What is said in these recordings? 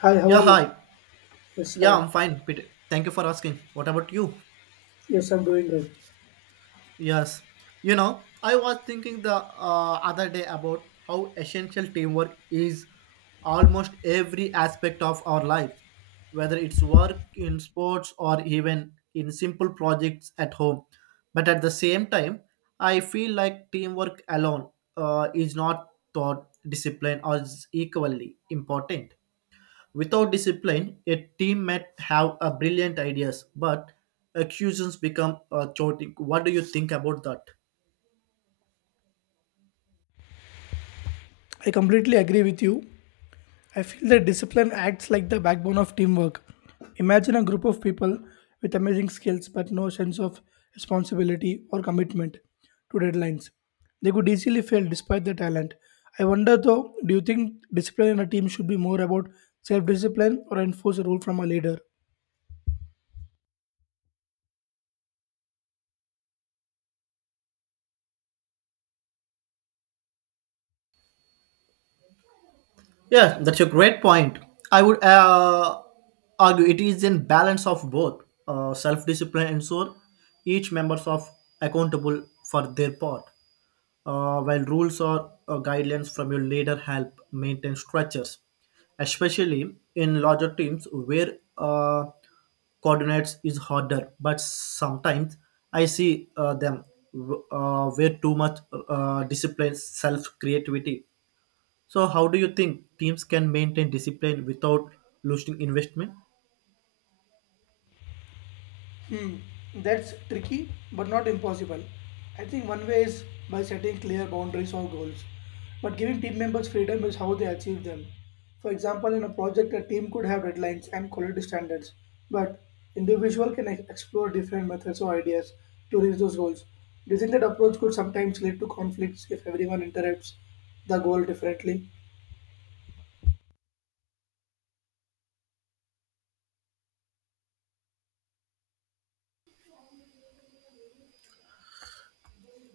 Hi, how Yeah, are you? hi. Yes, Yeah, hi. I'm fine, Peter. Thank you for asking. What about you? Yes, I'm doing good. Yes. You know, I was thinking the other day about how essential teamwork is almost every aspect of our lives, whether it's work in sports or even in simple projects at home. But at the same time, I feel like teamwork alone is not thought discipline or is equally important. Without discipline, a team might have a brilliant ideas, but accusations become chaotic. What do you think about that? I completely agree with you. I feel that discipline acts like the backbone of teamwork. Imagine a group of people with amazing skills but no sense of responsibility or commitment to deadlines. They could easily fail despite their talent. I wonder though, do you think discipline in a team should be more about self discipline or enforce a rule from a leader? Yeah, that's a great point. I would argue it is in balance of both self-discipline and so each members of accountable for their part. While rules or guidelines from your leader help maintain structures, especially in larger teams where coordinates is harder. But sometimes I see them where too much discipline, self creativity. So, how do you think teams can maintain discipline without losing investment? Hmm, that's tricky but not impossible. I think one way is by setting clear boundaries or goals, but giving team members freedom is how they achieve them. For example, in a project, a team could have deadlines and quality standards, but individual can explore different methods or ideas to reach those goals. Do you think that approach could sometimes lead to conflicts if everyone interrupts the goal differently?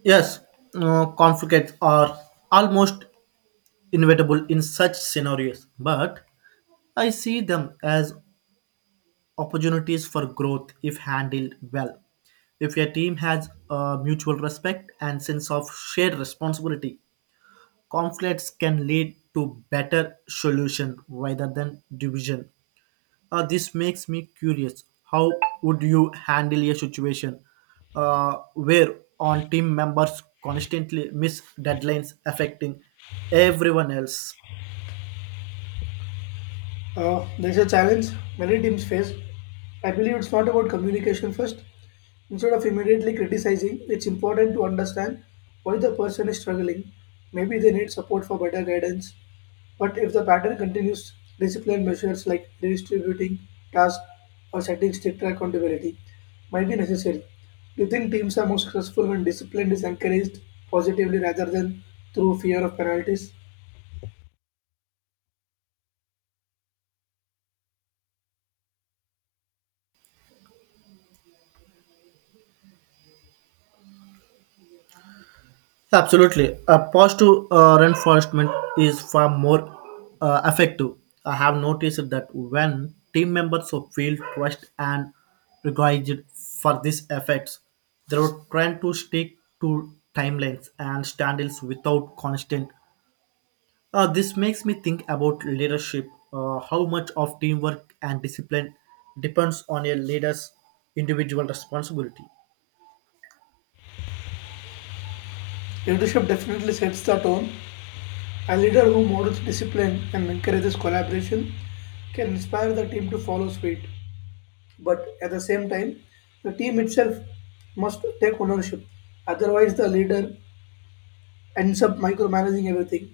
Yes, conflicts are almost inevitable in such scenarios, but I see them as opportunities for growth if handled well. If your team has a mutual respect and sense of shared responsibility, conflicts can lead to better solution rather than division. This makes me curious. How would you handle a situation where on team members constantly miss deadlines affecting everyone else? There's a challenge many teams face. I believe it's not about communication first. Instead of immediately criticizing, it's important to understand why the person is struggling. Maybe they need support for better guidance. But if the pattern continues, discipline measures like redistributing tasks or setting stricter accountability might be necessary. Do you think teams are more successful when discipline is encouraged positively rather than through fear of penalties? Absolutely. A pause to reinforcement is far more effective. I have noticed that when team members so feel trust and recognized for these effects, they are trying to stick to timelines and standards without constant. This makes me think about leadership, how much of teamwork and discipline depends on a leader's individual responsibility. Leadership definitely sets the tone. A leader who models discipline and encourages collaboration can inspire the team to follow suit. But at the same time, the team itself must take ownership. Otherwise, the leader ends up micromanaging everything.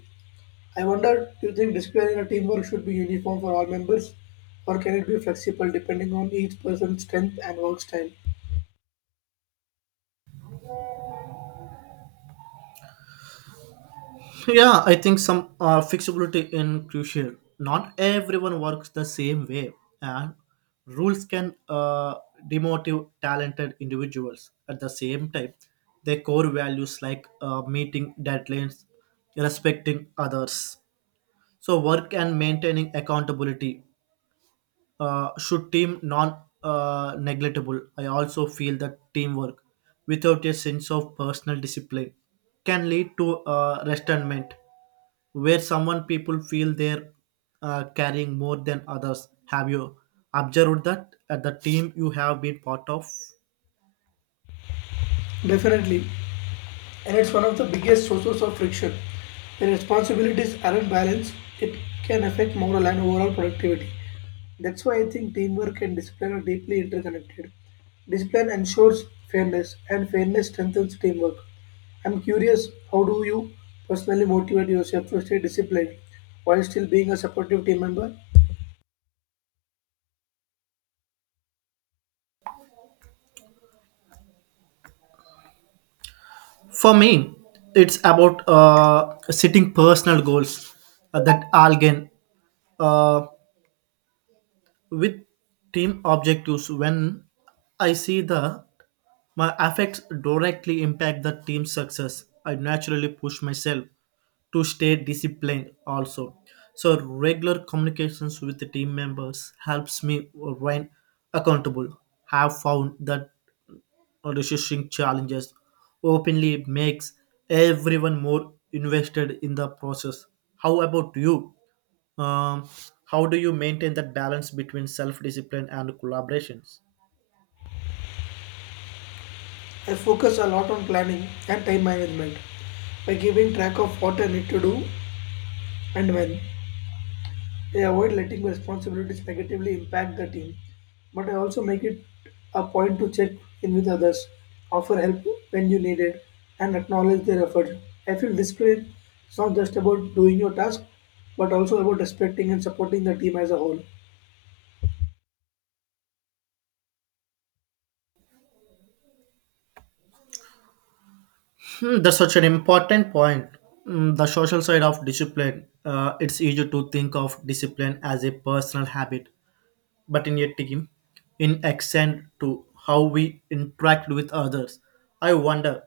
I wonder, do you think discipline in a teamwork should be uniform for all members, or can it be flexible depending on each person's strength and work style? Yeah, I think some flexibility in crucial. Not everyone works the same way, and rules can demotivate talented individuals. At the same time, their core values like meeting deadlines, respecting others, so work and maintaining accountability should team non negligible. I also feel that teamwork without a sense of personal discipline can lead to resentment, where someone people feel they're carrying more than others. Have you observed that at the team you have been part of? Definitely, and it's one of the biggest sources of friction. When responsibilities aren't balanced, it can affect moral and overall productivity. That's why I think teamwork and discipline are deeply interconnected. Discipline ensures fairness, and fairness strengthens teamwork. I'm curious, how do you personally motivate yourself to stay disciplined while still being a supportive team member? For me, it's about setting personal goals that I'll gain. Uh, with team objectives when I see that my affects directly impact the team's success. I naturally push myself to stay disciplined also. So regular communications with the team members helps me remain accountable. Have found that resisting challenges openly makes everyone more invested in the process. How about you? Um, how do you maintain that balance between self discipline and collaborations? I focus a lot on planning and time management by giving track of what I need to do and when. They avoid letting responsibilities negatively impact the team, but I also make it a point to check in with others, offer help when you need it, and acknowledge their effort. I feel discipline is not just about doing your task, but also about respecting and supporting the team as a whole. Hmm, that's such an important point. Mm, the social side of discipline. It's easy to think of discipline as a personal habit, but in a team, in accent to how we interact with others. I wonder,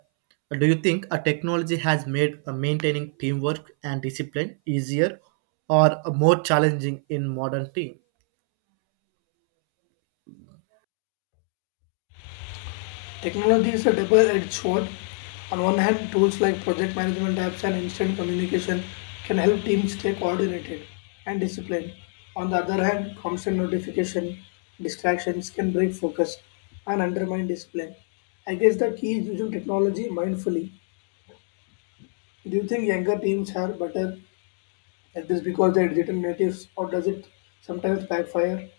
do you think a technology has made maintaining teamwork and discipline easier or more challenging in modern team? Technology is a double-edged sword. On one hand, tools like project management apps and instant communication can help teams stay coordinated and disciplined. On the other hand, constant notification, distractions can break focus and undermine discipline. I guess the key is using technology mindfully. Do you think younger teams are better at this because they're digital natives, or does it sometimes backfire?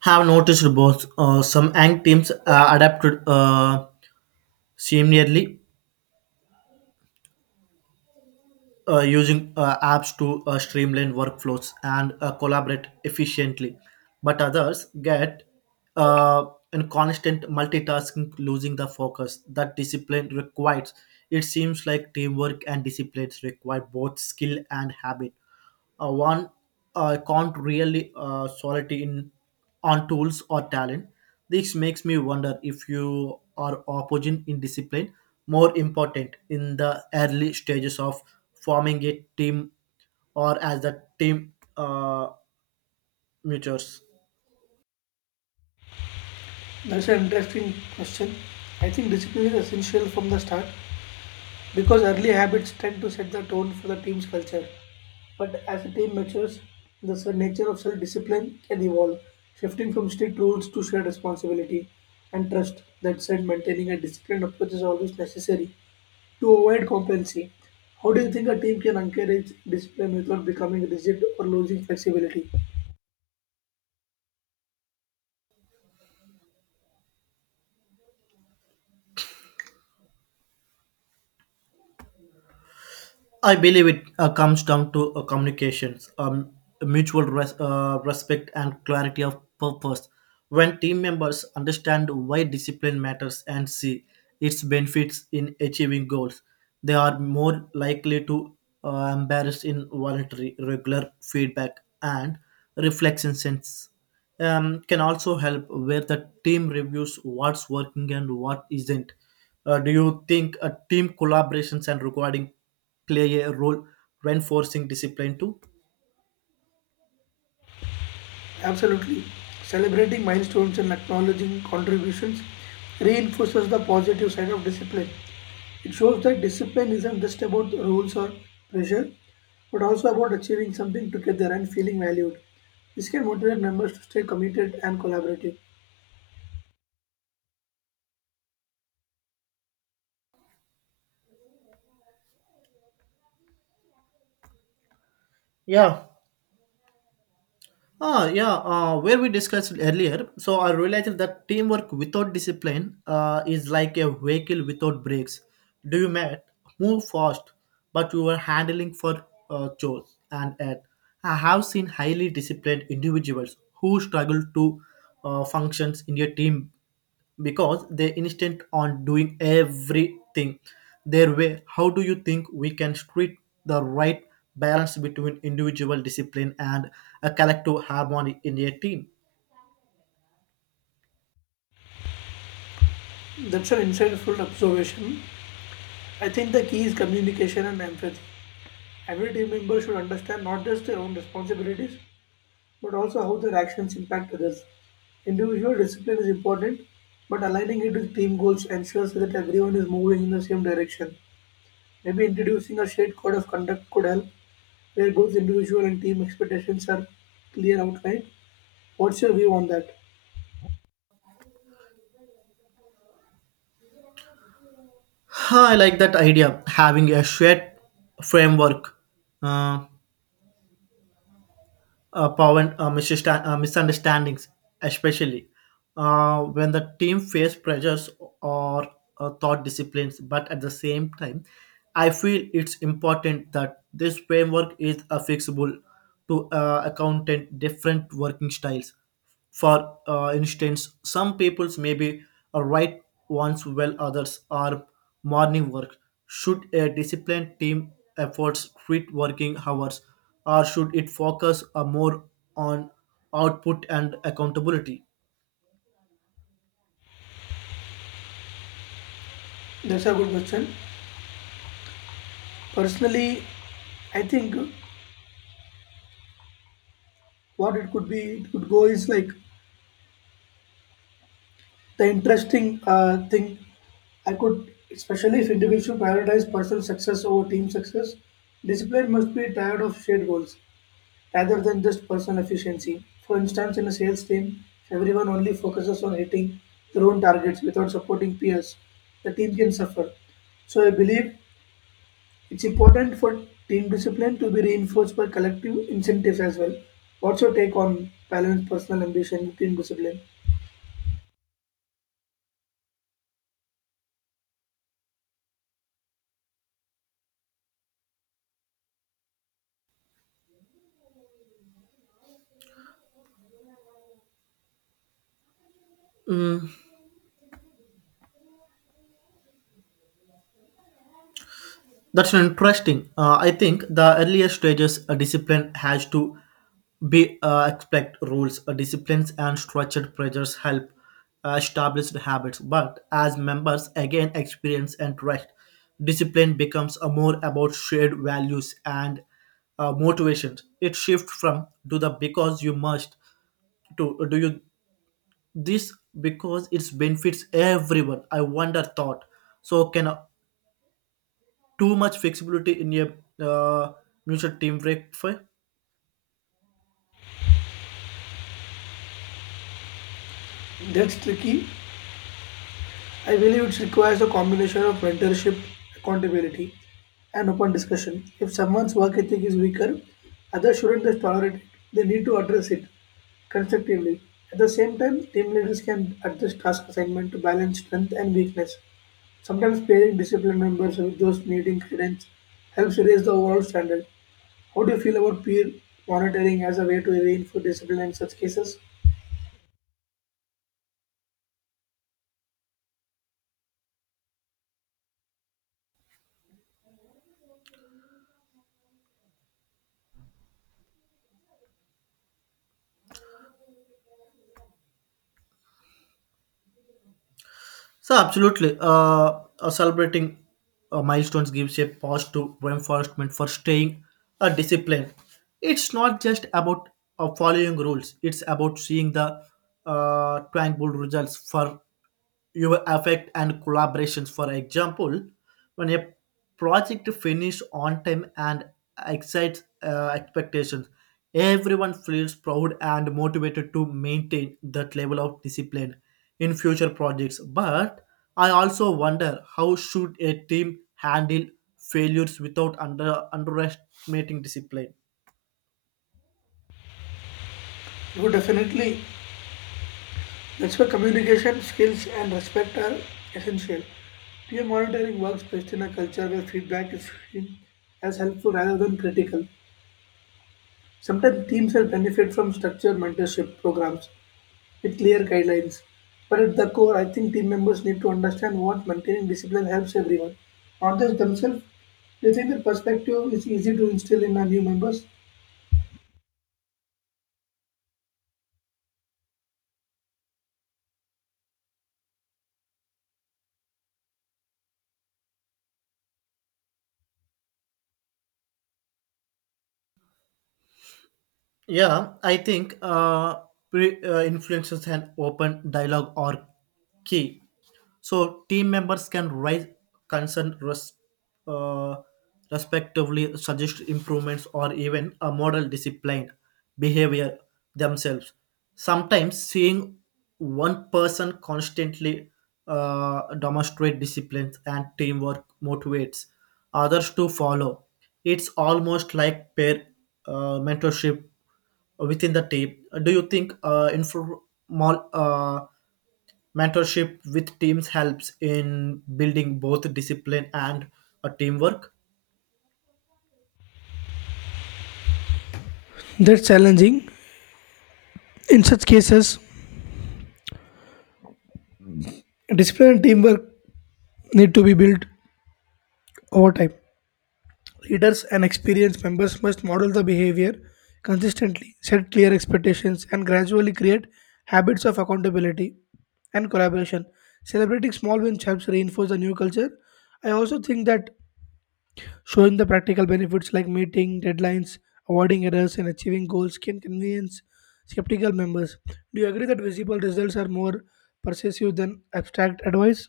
Have noticed both. Some ang teams adapted similarly using apps to streamline workflows and collaborate efficiently. But others get uh, in constant multitasking, losing the focus that discipline requires. It seems like teamwork and disciplines require both skill and habit. One can't really solidity in on tools or talent. This makes me wonder if you are opposing in discipline more important in the early stages of forming a team or as the team matures. That's an interesting question. I think discipline is essential from the start, because early habits tend to set the tone for the team's culture. But as a team matures, the nature of self discipline can evolve, shifting from strict rules to shared responsibility and trust. That said, maintaining a disciplined approach is always necessary to avoid complacency. How do you think a team can encourage discipline without becoming rigid or losing flexibility? I believe it comes down to communications, mutual respect, and clarity of purpose. When team members understand why discipline matters and see its benefits in achieving goals, they are more likely to embrace in voluntary, regular feedback and reflection sense. Can also help where the team reviews what's working and what isn't. Do you think team collaborations and recording play a role reinforcing discipline too? Absolutely. Celebrating milestones and acknowledging contributions reinforces the positive side of discipline. It shows that discipline isn't just about rules or pressure, but also about achieving something together and feeling valued. This can motivate members to stay committed and collaborative. Yeah, yeah, where we discussed earlier. So I realized that teamwork without discipline is like a vehicle without brakes. Do you met move fast, but you are handling for chores and at. I have seen highly disciplined individuals who struggle to functions in a team because they insist on doing everything their way. How do you think we can treat the right balance between individual discipline and a collective harmony in a team? That's an insightful observation. I think the key is communication and empathy. Every team member should understand not just their own responsibilities, but also how their actions impact others. Individual discipline is important, but aligning it with team goals ensures that everyone is moving in the same direction. Maybe introducing a shared code of conduct could help, where both individual and team expectations are clear outlined. What's your view on that? Huh, I like that idea having a shared framework. Uh, Prevent misunderstandings, especially when the team face pressures or thought disciplines. But at the same time, I feel it's important that this framework is fixable to accountant different working styles. For instance, some peoples maybe a right once while others are morning work. Should a disciplined team efforts treat working hours or should it focus more on output and accountability? That's a good question. Personally, I think what it could be, it could go is like the interesting thing I could, especially if individual prioritize personal success over team success, discipline must be tired of shared goals rather than just personal efficiency. For instance, in a sales team, if everyone only focuses on hitting their own targets without supporting peers, the team can suffer. So I believe it's important for team discipline to be reinforced by collective incentives as well. What's your take on balance personal ambition with team discipline? Mm, that's interesting. I think the earlier stages a discipline has to be expect rules, disciplines, and structured pressures help establish the habits. But as members again experience and trust, discipline becomes a more about shared values and motivations. It shifts from do the because you must to do you this because it benefits everyone. I wonder thought. So can too much flexibility in a uh, mutual team break for That's tricky. I believe it requires a combination of mentorship, accountability, and open discussion. If someone's work ethic is weaker, others shouldn't just tolerate it. They need to address it constructively. At the same time, team leaders can adjust task assignment to balance strength and weakness. Sometimes pairing disciplined members with those needing guidance helps raise the overall standard. How do you feel about peer monitoring as a way to reinforce discipline in such cases? so absolutely. Celebrating milestones gives a positive reinforcement for staying a disciplined. It's not just about following rules. It's about seeing the tangible results for your effect and collaborations. For example, when a project finishes on time and excites expectations, everyone feels proud and motivated to maintain that level of discipline in future projects. But I also wonder, how should a team handle failures without under underestimating discipline? Oh, definitely. That's why communication skills and respect are essential. Peer monitoring works best in a culture where feedback is seen as helpful rather than critical. Sometimes teams will benefit from structured mentorship programs with clear guidelines. But at the core, I think team members need to understand what maintaining discipline helps everyone, not just themselves. Do you think that perspective is easy to instill in our new members? Yeah, I think influences and open dialogue are key. So team members can raise concern, uh, respectively, suggest improvements or even a model disciplined behavior themselves. Sometimes seeing one person constantly demonstrate discipline and teamwork motivates others to follow. It's almost like peer mentorship within the team. Do you think informal mentorship with teams helps in building both discipline and teamwork? That's challenging. In such cases, discipline and teamwork need to be built over time. Leaders and experienced members must model the behavior consistently, set clear expectations, and gradually create habits of accountability and collaboration. Celebrating small wins helps reinforce the new culture. I also think that showing the practical benefits like meeting deadlines, avoiding errors, and achieving goals can convince skeptical members. Do you agree that visible results are more persuasive than abstract advice?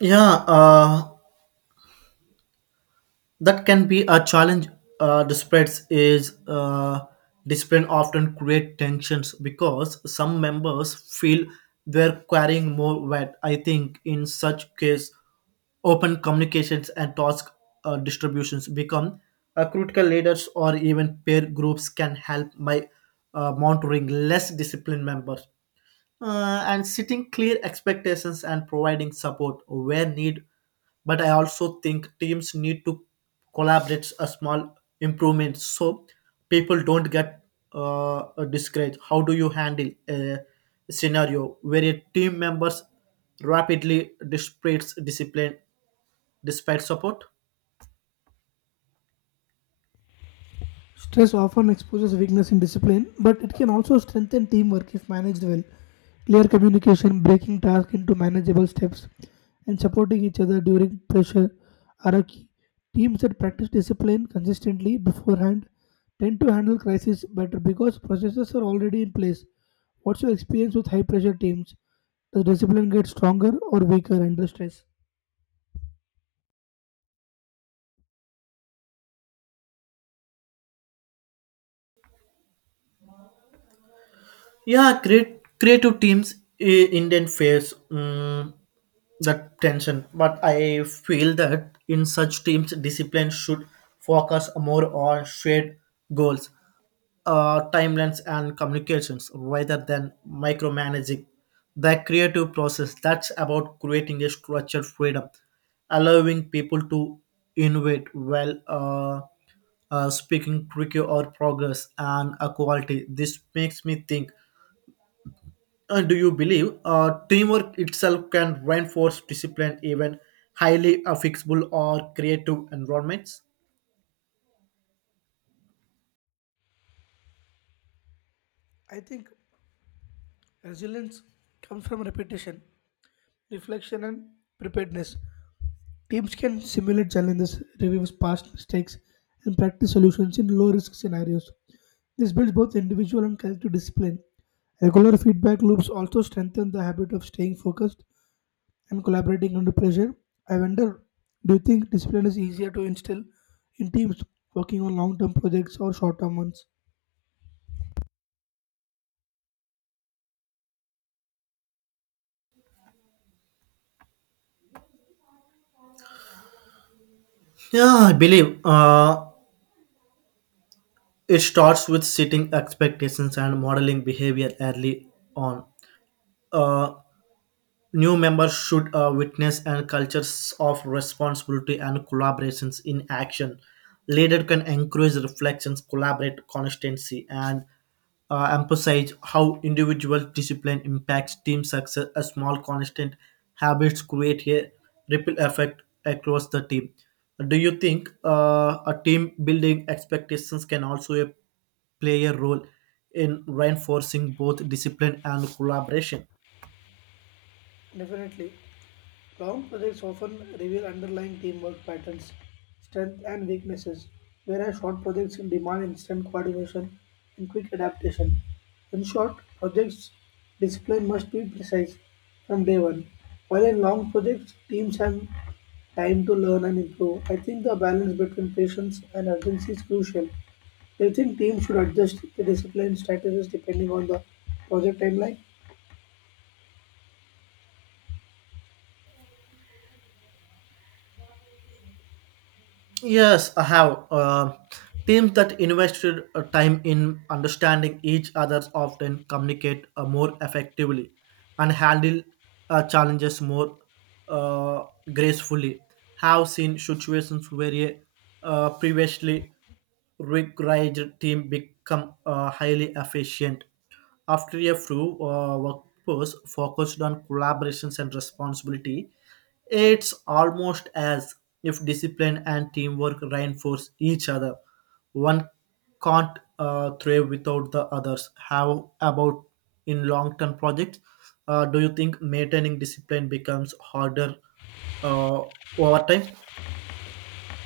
Yeah, that can be a challenge. uh, disputes is uh, Dispute often create tensions because some members feel they're carrying more weight. I think in such case, open communications and task distributions become critical. Leaders or even peer groups can help by monitoring less disciplined members and setting clear expectations and providing support where need. But I also think teams need to collaborate a small improvement so people don't get uh, discouraged. How do you handle a scenario where a team members rapidly displays discipline despite support? Stress often exposes weakness in discipline, but it can also strengthen teamwork if managed well. Clear communication, breaking tasks into manageable steps, and supporting each other during pressure are a key. Teams that practice discipline consistently beforehand tend to handle crises better because processes are already in place. What's your experience with high pressure teams? Does discipline get stronger or weaker under stress? Yeah, great creative teams Indian face, mm, the tension, but I feel that in such teams, discipline should focus more on shared goals, timelines, and communications rather than micromanaging the creative process. That's about creating a structured freedom, allowing people to innovate while speaking tricky or progress and equality. This makes me think, and do you believe teamwork itself can reinforce discipline even highly affixable or creative environments? I think resilience comes from repetition, reflection, and preparedness. Teams can simulate challenges, review past mistakes, and practice solutions in low risk scenarios. This builds both individual and collective discipline. Regular feedback loops also strengthen the habit of staying focused and collaborating under pressure. I wonder, do you think discipline is easier to instill in teams working on long term projects or short term ones? Yeah, I believe it starts with setting expectations and modeling behavior early on. Uh, New members should witness and cultures of responsibility and collaborations in action. Leader can encourage reflections, collaborate constancy, and emphasize how individual discipline impacts team success. A small constant habits create a ripple effect across the team. Do you think a team building expectations can also play a role in reinforcing both discipline and collaboration? Definitely. Long projects often reveal underlying teamwork patterns, strengths, and weaknesses, whereas short projects demand instant coordination and quick adaptation. In short, projects' discipline must be precise from day one, while in long projects, teams have time to learn and improve. I think the balance between patience and urgency is crucial. Do you think teams should adjust the discipline strategies depending on the project timeline? Yes, I have. Teams that invested time in understanding each other often communicate more effectively and handle challenges more uh, gracefully. Have seen situations where a previously rigged team become highly efficient. After a few workforce focused on collaborations and responsibility, it's almost as if discipline and teamwork reinforce each other. One can't thrive without the others. How about in long term projects? Do you think maintaining discipline becomes harder uh, over time?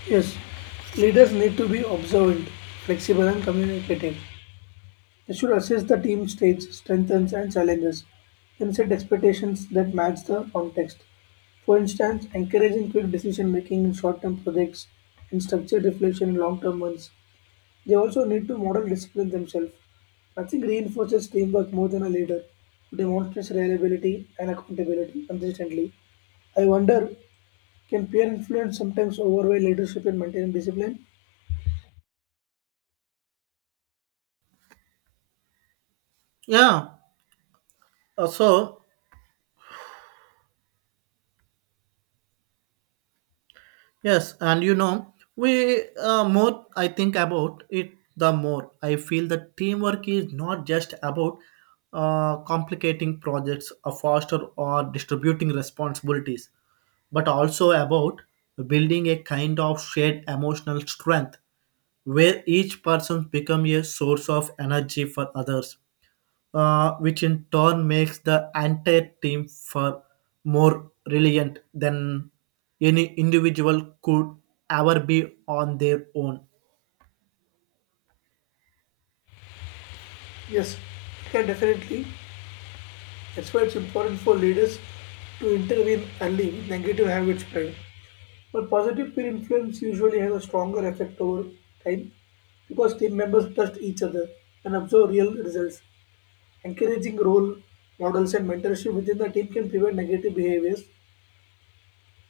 Yes, leaders need to be observant, flexible, and communicative. They should assess the team's strengths, and challenges, then set expectations that match the context. For instance, encouraging quick decision making in short term projects and structured reflection in long term ones. They also need to model discipline themselves. Nothing reinforces teamwork more than a leader who demonstrates reliability and accountability consistently. I wonder, can peer influence sometimes overweigh leadership in maintaining discipline? Yeah. Uh, so Yes, and you know, we, more I think about it, the more I feel that teamwork is not just about complicating projects or faster or distributing responsibilities, but also about building a kind of shared emotional strength where each person becomes a source of energy for others, which in turn makes the entire team far more resilient than any individual could ever be on their own. Yes, yeah, definitely. That's why it's important for leaders to intervene early with negative habits spread. But positive peer influence usually has a stronger effect over time because team members trust each other and observe real results. Encouraging role models and mentorship within the team can prevent negative behaviors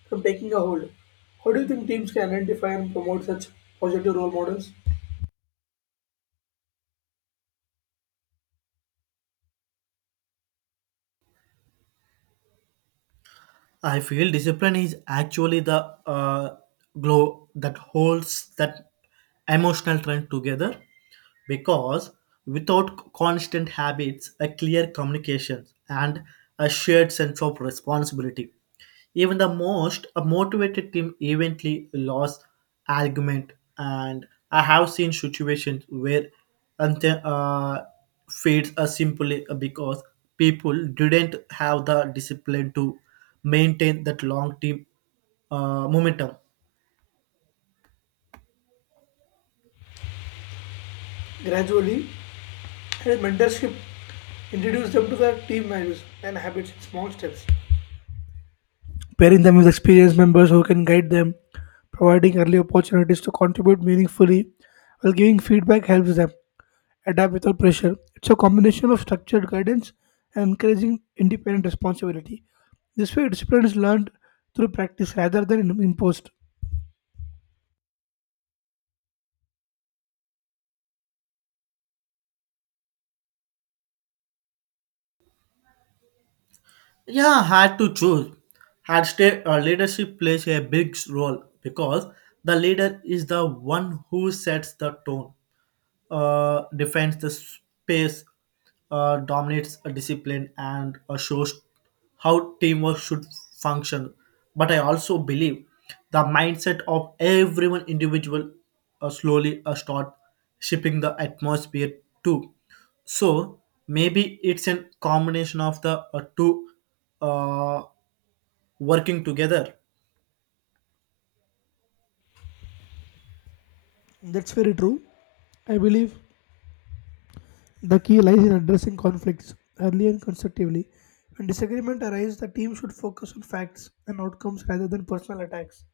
from taking a hold. How do you think teams can identify and promote such positive role models? I feel discipline is actually the glow that holds that emotional trend together, because without constant habits, a clear communication, and a shared sense of responsibility, even the most a motivated team eventually lost argument. And I have seen situations where ante fades are simply because people didn't have the discipline to maintain that long team momentum. Gradually, and mentorship introduce them to their team values and habits in small steps, pairing them with experienced members who can guide them, providing early opportunities to contribute meaningfully while giving feedback helps them adapt without pressure. It's a combination of structured guidance and encouraging independent responsibility. This way, discipline is learned through practice rather than imposed. Yeah, had to choose. Had stay, leadership plays a big role because the leader is the one who sets the tone, defines the space, dominates a discipline, and shows how teamwork should function. But I also believe the mindset of everyone individual slowly start shaping the atmosphere too, so maybe it's a combination of the two uh, working together. That's very true. I believe the key lies in addressing conflicts early and constructively. When disagreement arises, the team should focus on facts and outcomes rather than personal attacks.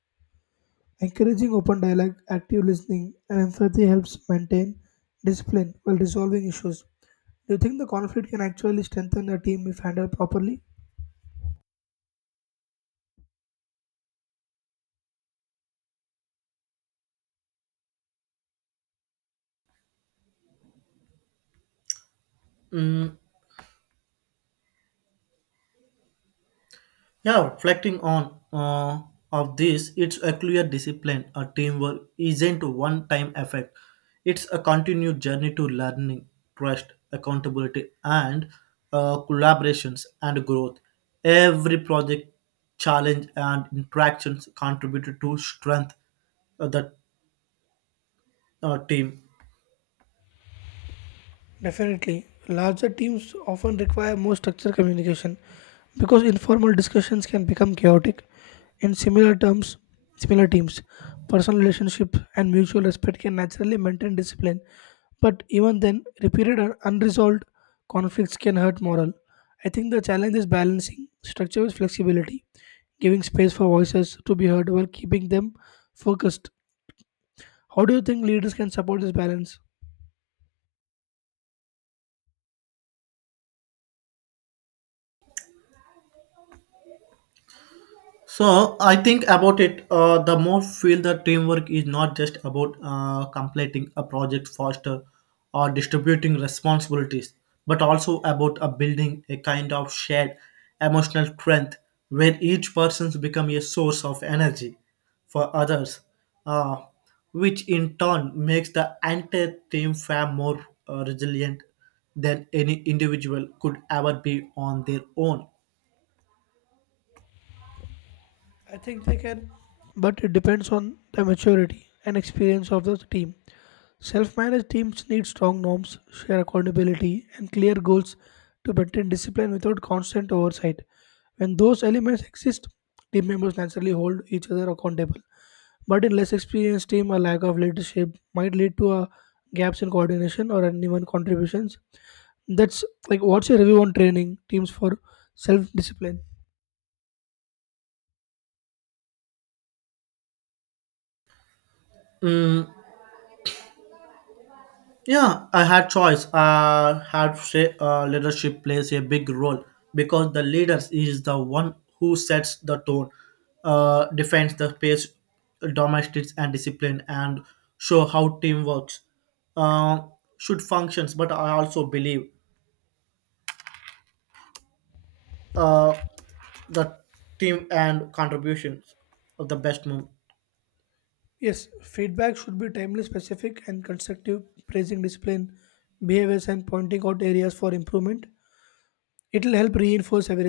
Encouraging open dialogue, active listening, and empathy helps maintain discipline while resolving issues. Do you think the conflict can actually strengthen a team if handled properly? Mm, yeah, reflecting on of this, it's a clear discipline a teamwork isn't one time effect. It's a continued journey to learning, trust, accountability, and collaborations and growth. Every project, challenge and interactions contributed to strength of the team. Definitely, larger teams often require more structured communication because informal discussions can become chaotic. In similar teams, personal relationship and mutual respect can naturally maintain discipline, but even then, repeated and unresolved conflicts can hurt morale. I think the challenge is balancing structure with flexibility, giving space for voices to be heard while keeping them focused. How do you think leaders can support this balance? So I think about it. The more feel that teamwork is not just about completing a project faster or distributing responsibilities, but also about building a kind of shared emotional strength where each person's become a source of energy for others, uh, which in turn makes the entire team far more resilient than any individual could ever be on their own. I think they can, but it depends on the maturity and experience of the team. Self managed teams need strong norms, share accountability, and clear goals to maintain discipline without constant oversight. When those elements exist, team members naturally hold each other accountable. But in less experienced team, a lack of leadership might lead to a gaps in coordination or uneven contributions. That's like what's your review on training teams for self discipline? Mm, yeah, I had choice. I had say leadership plays a big role because the leaders is the one who sets the tone, defends the pace, domestics and discipline, and show how team works, uh, should functions. But I also believe uh, the team and contributions of the best move. Yes, feedback should be timely, specific, and constructive, praising discipline, behaviors, and pointing out areas for improvement. It will help reinforce everything.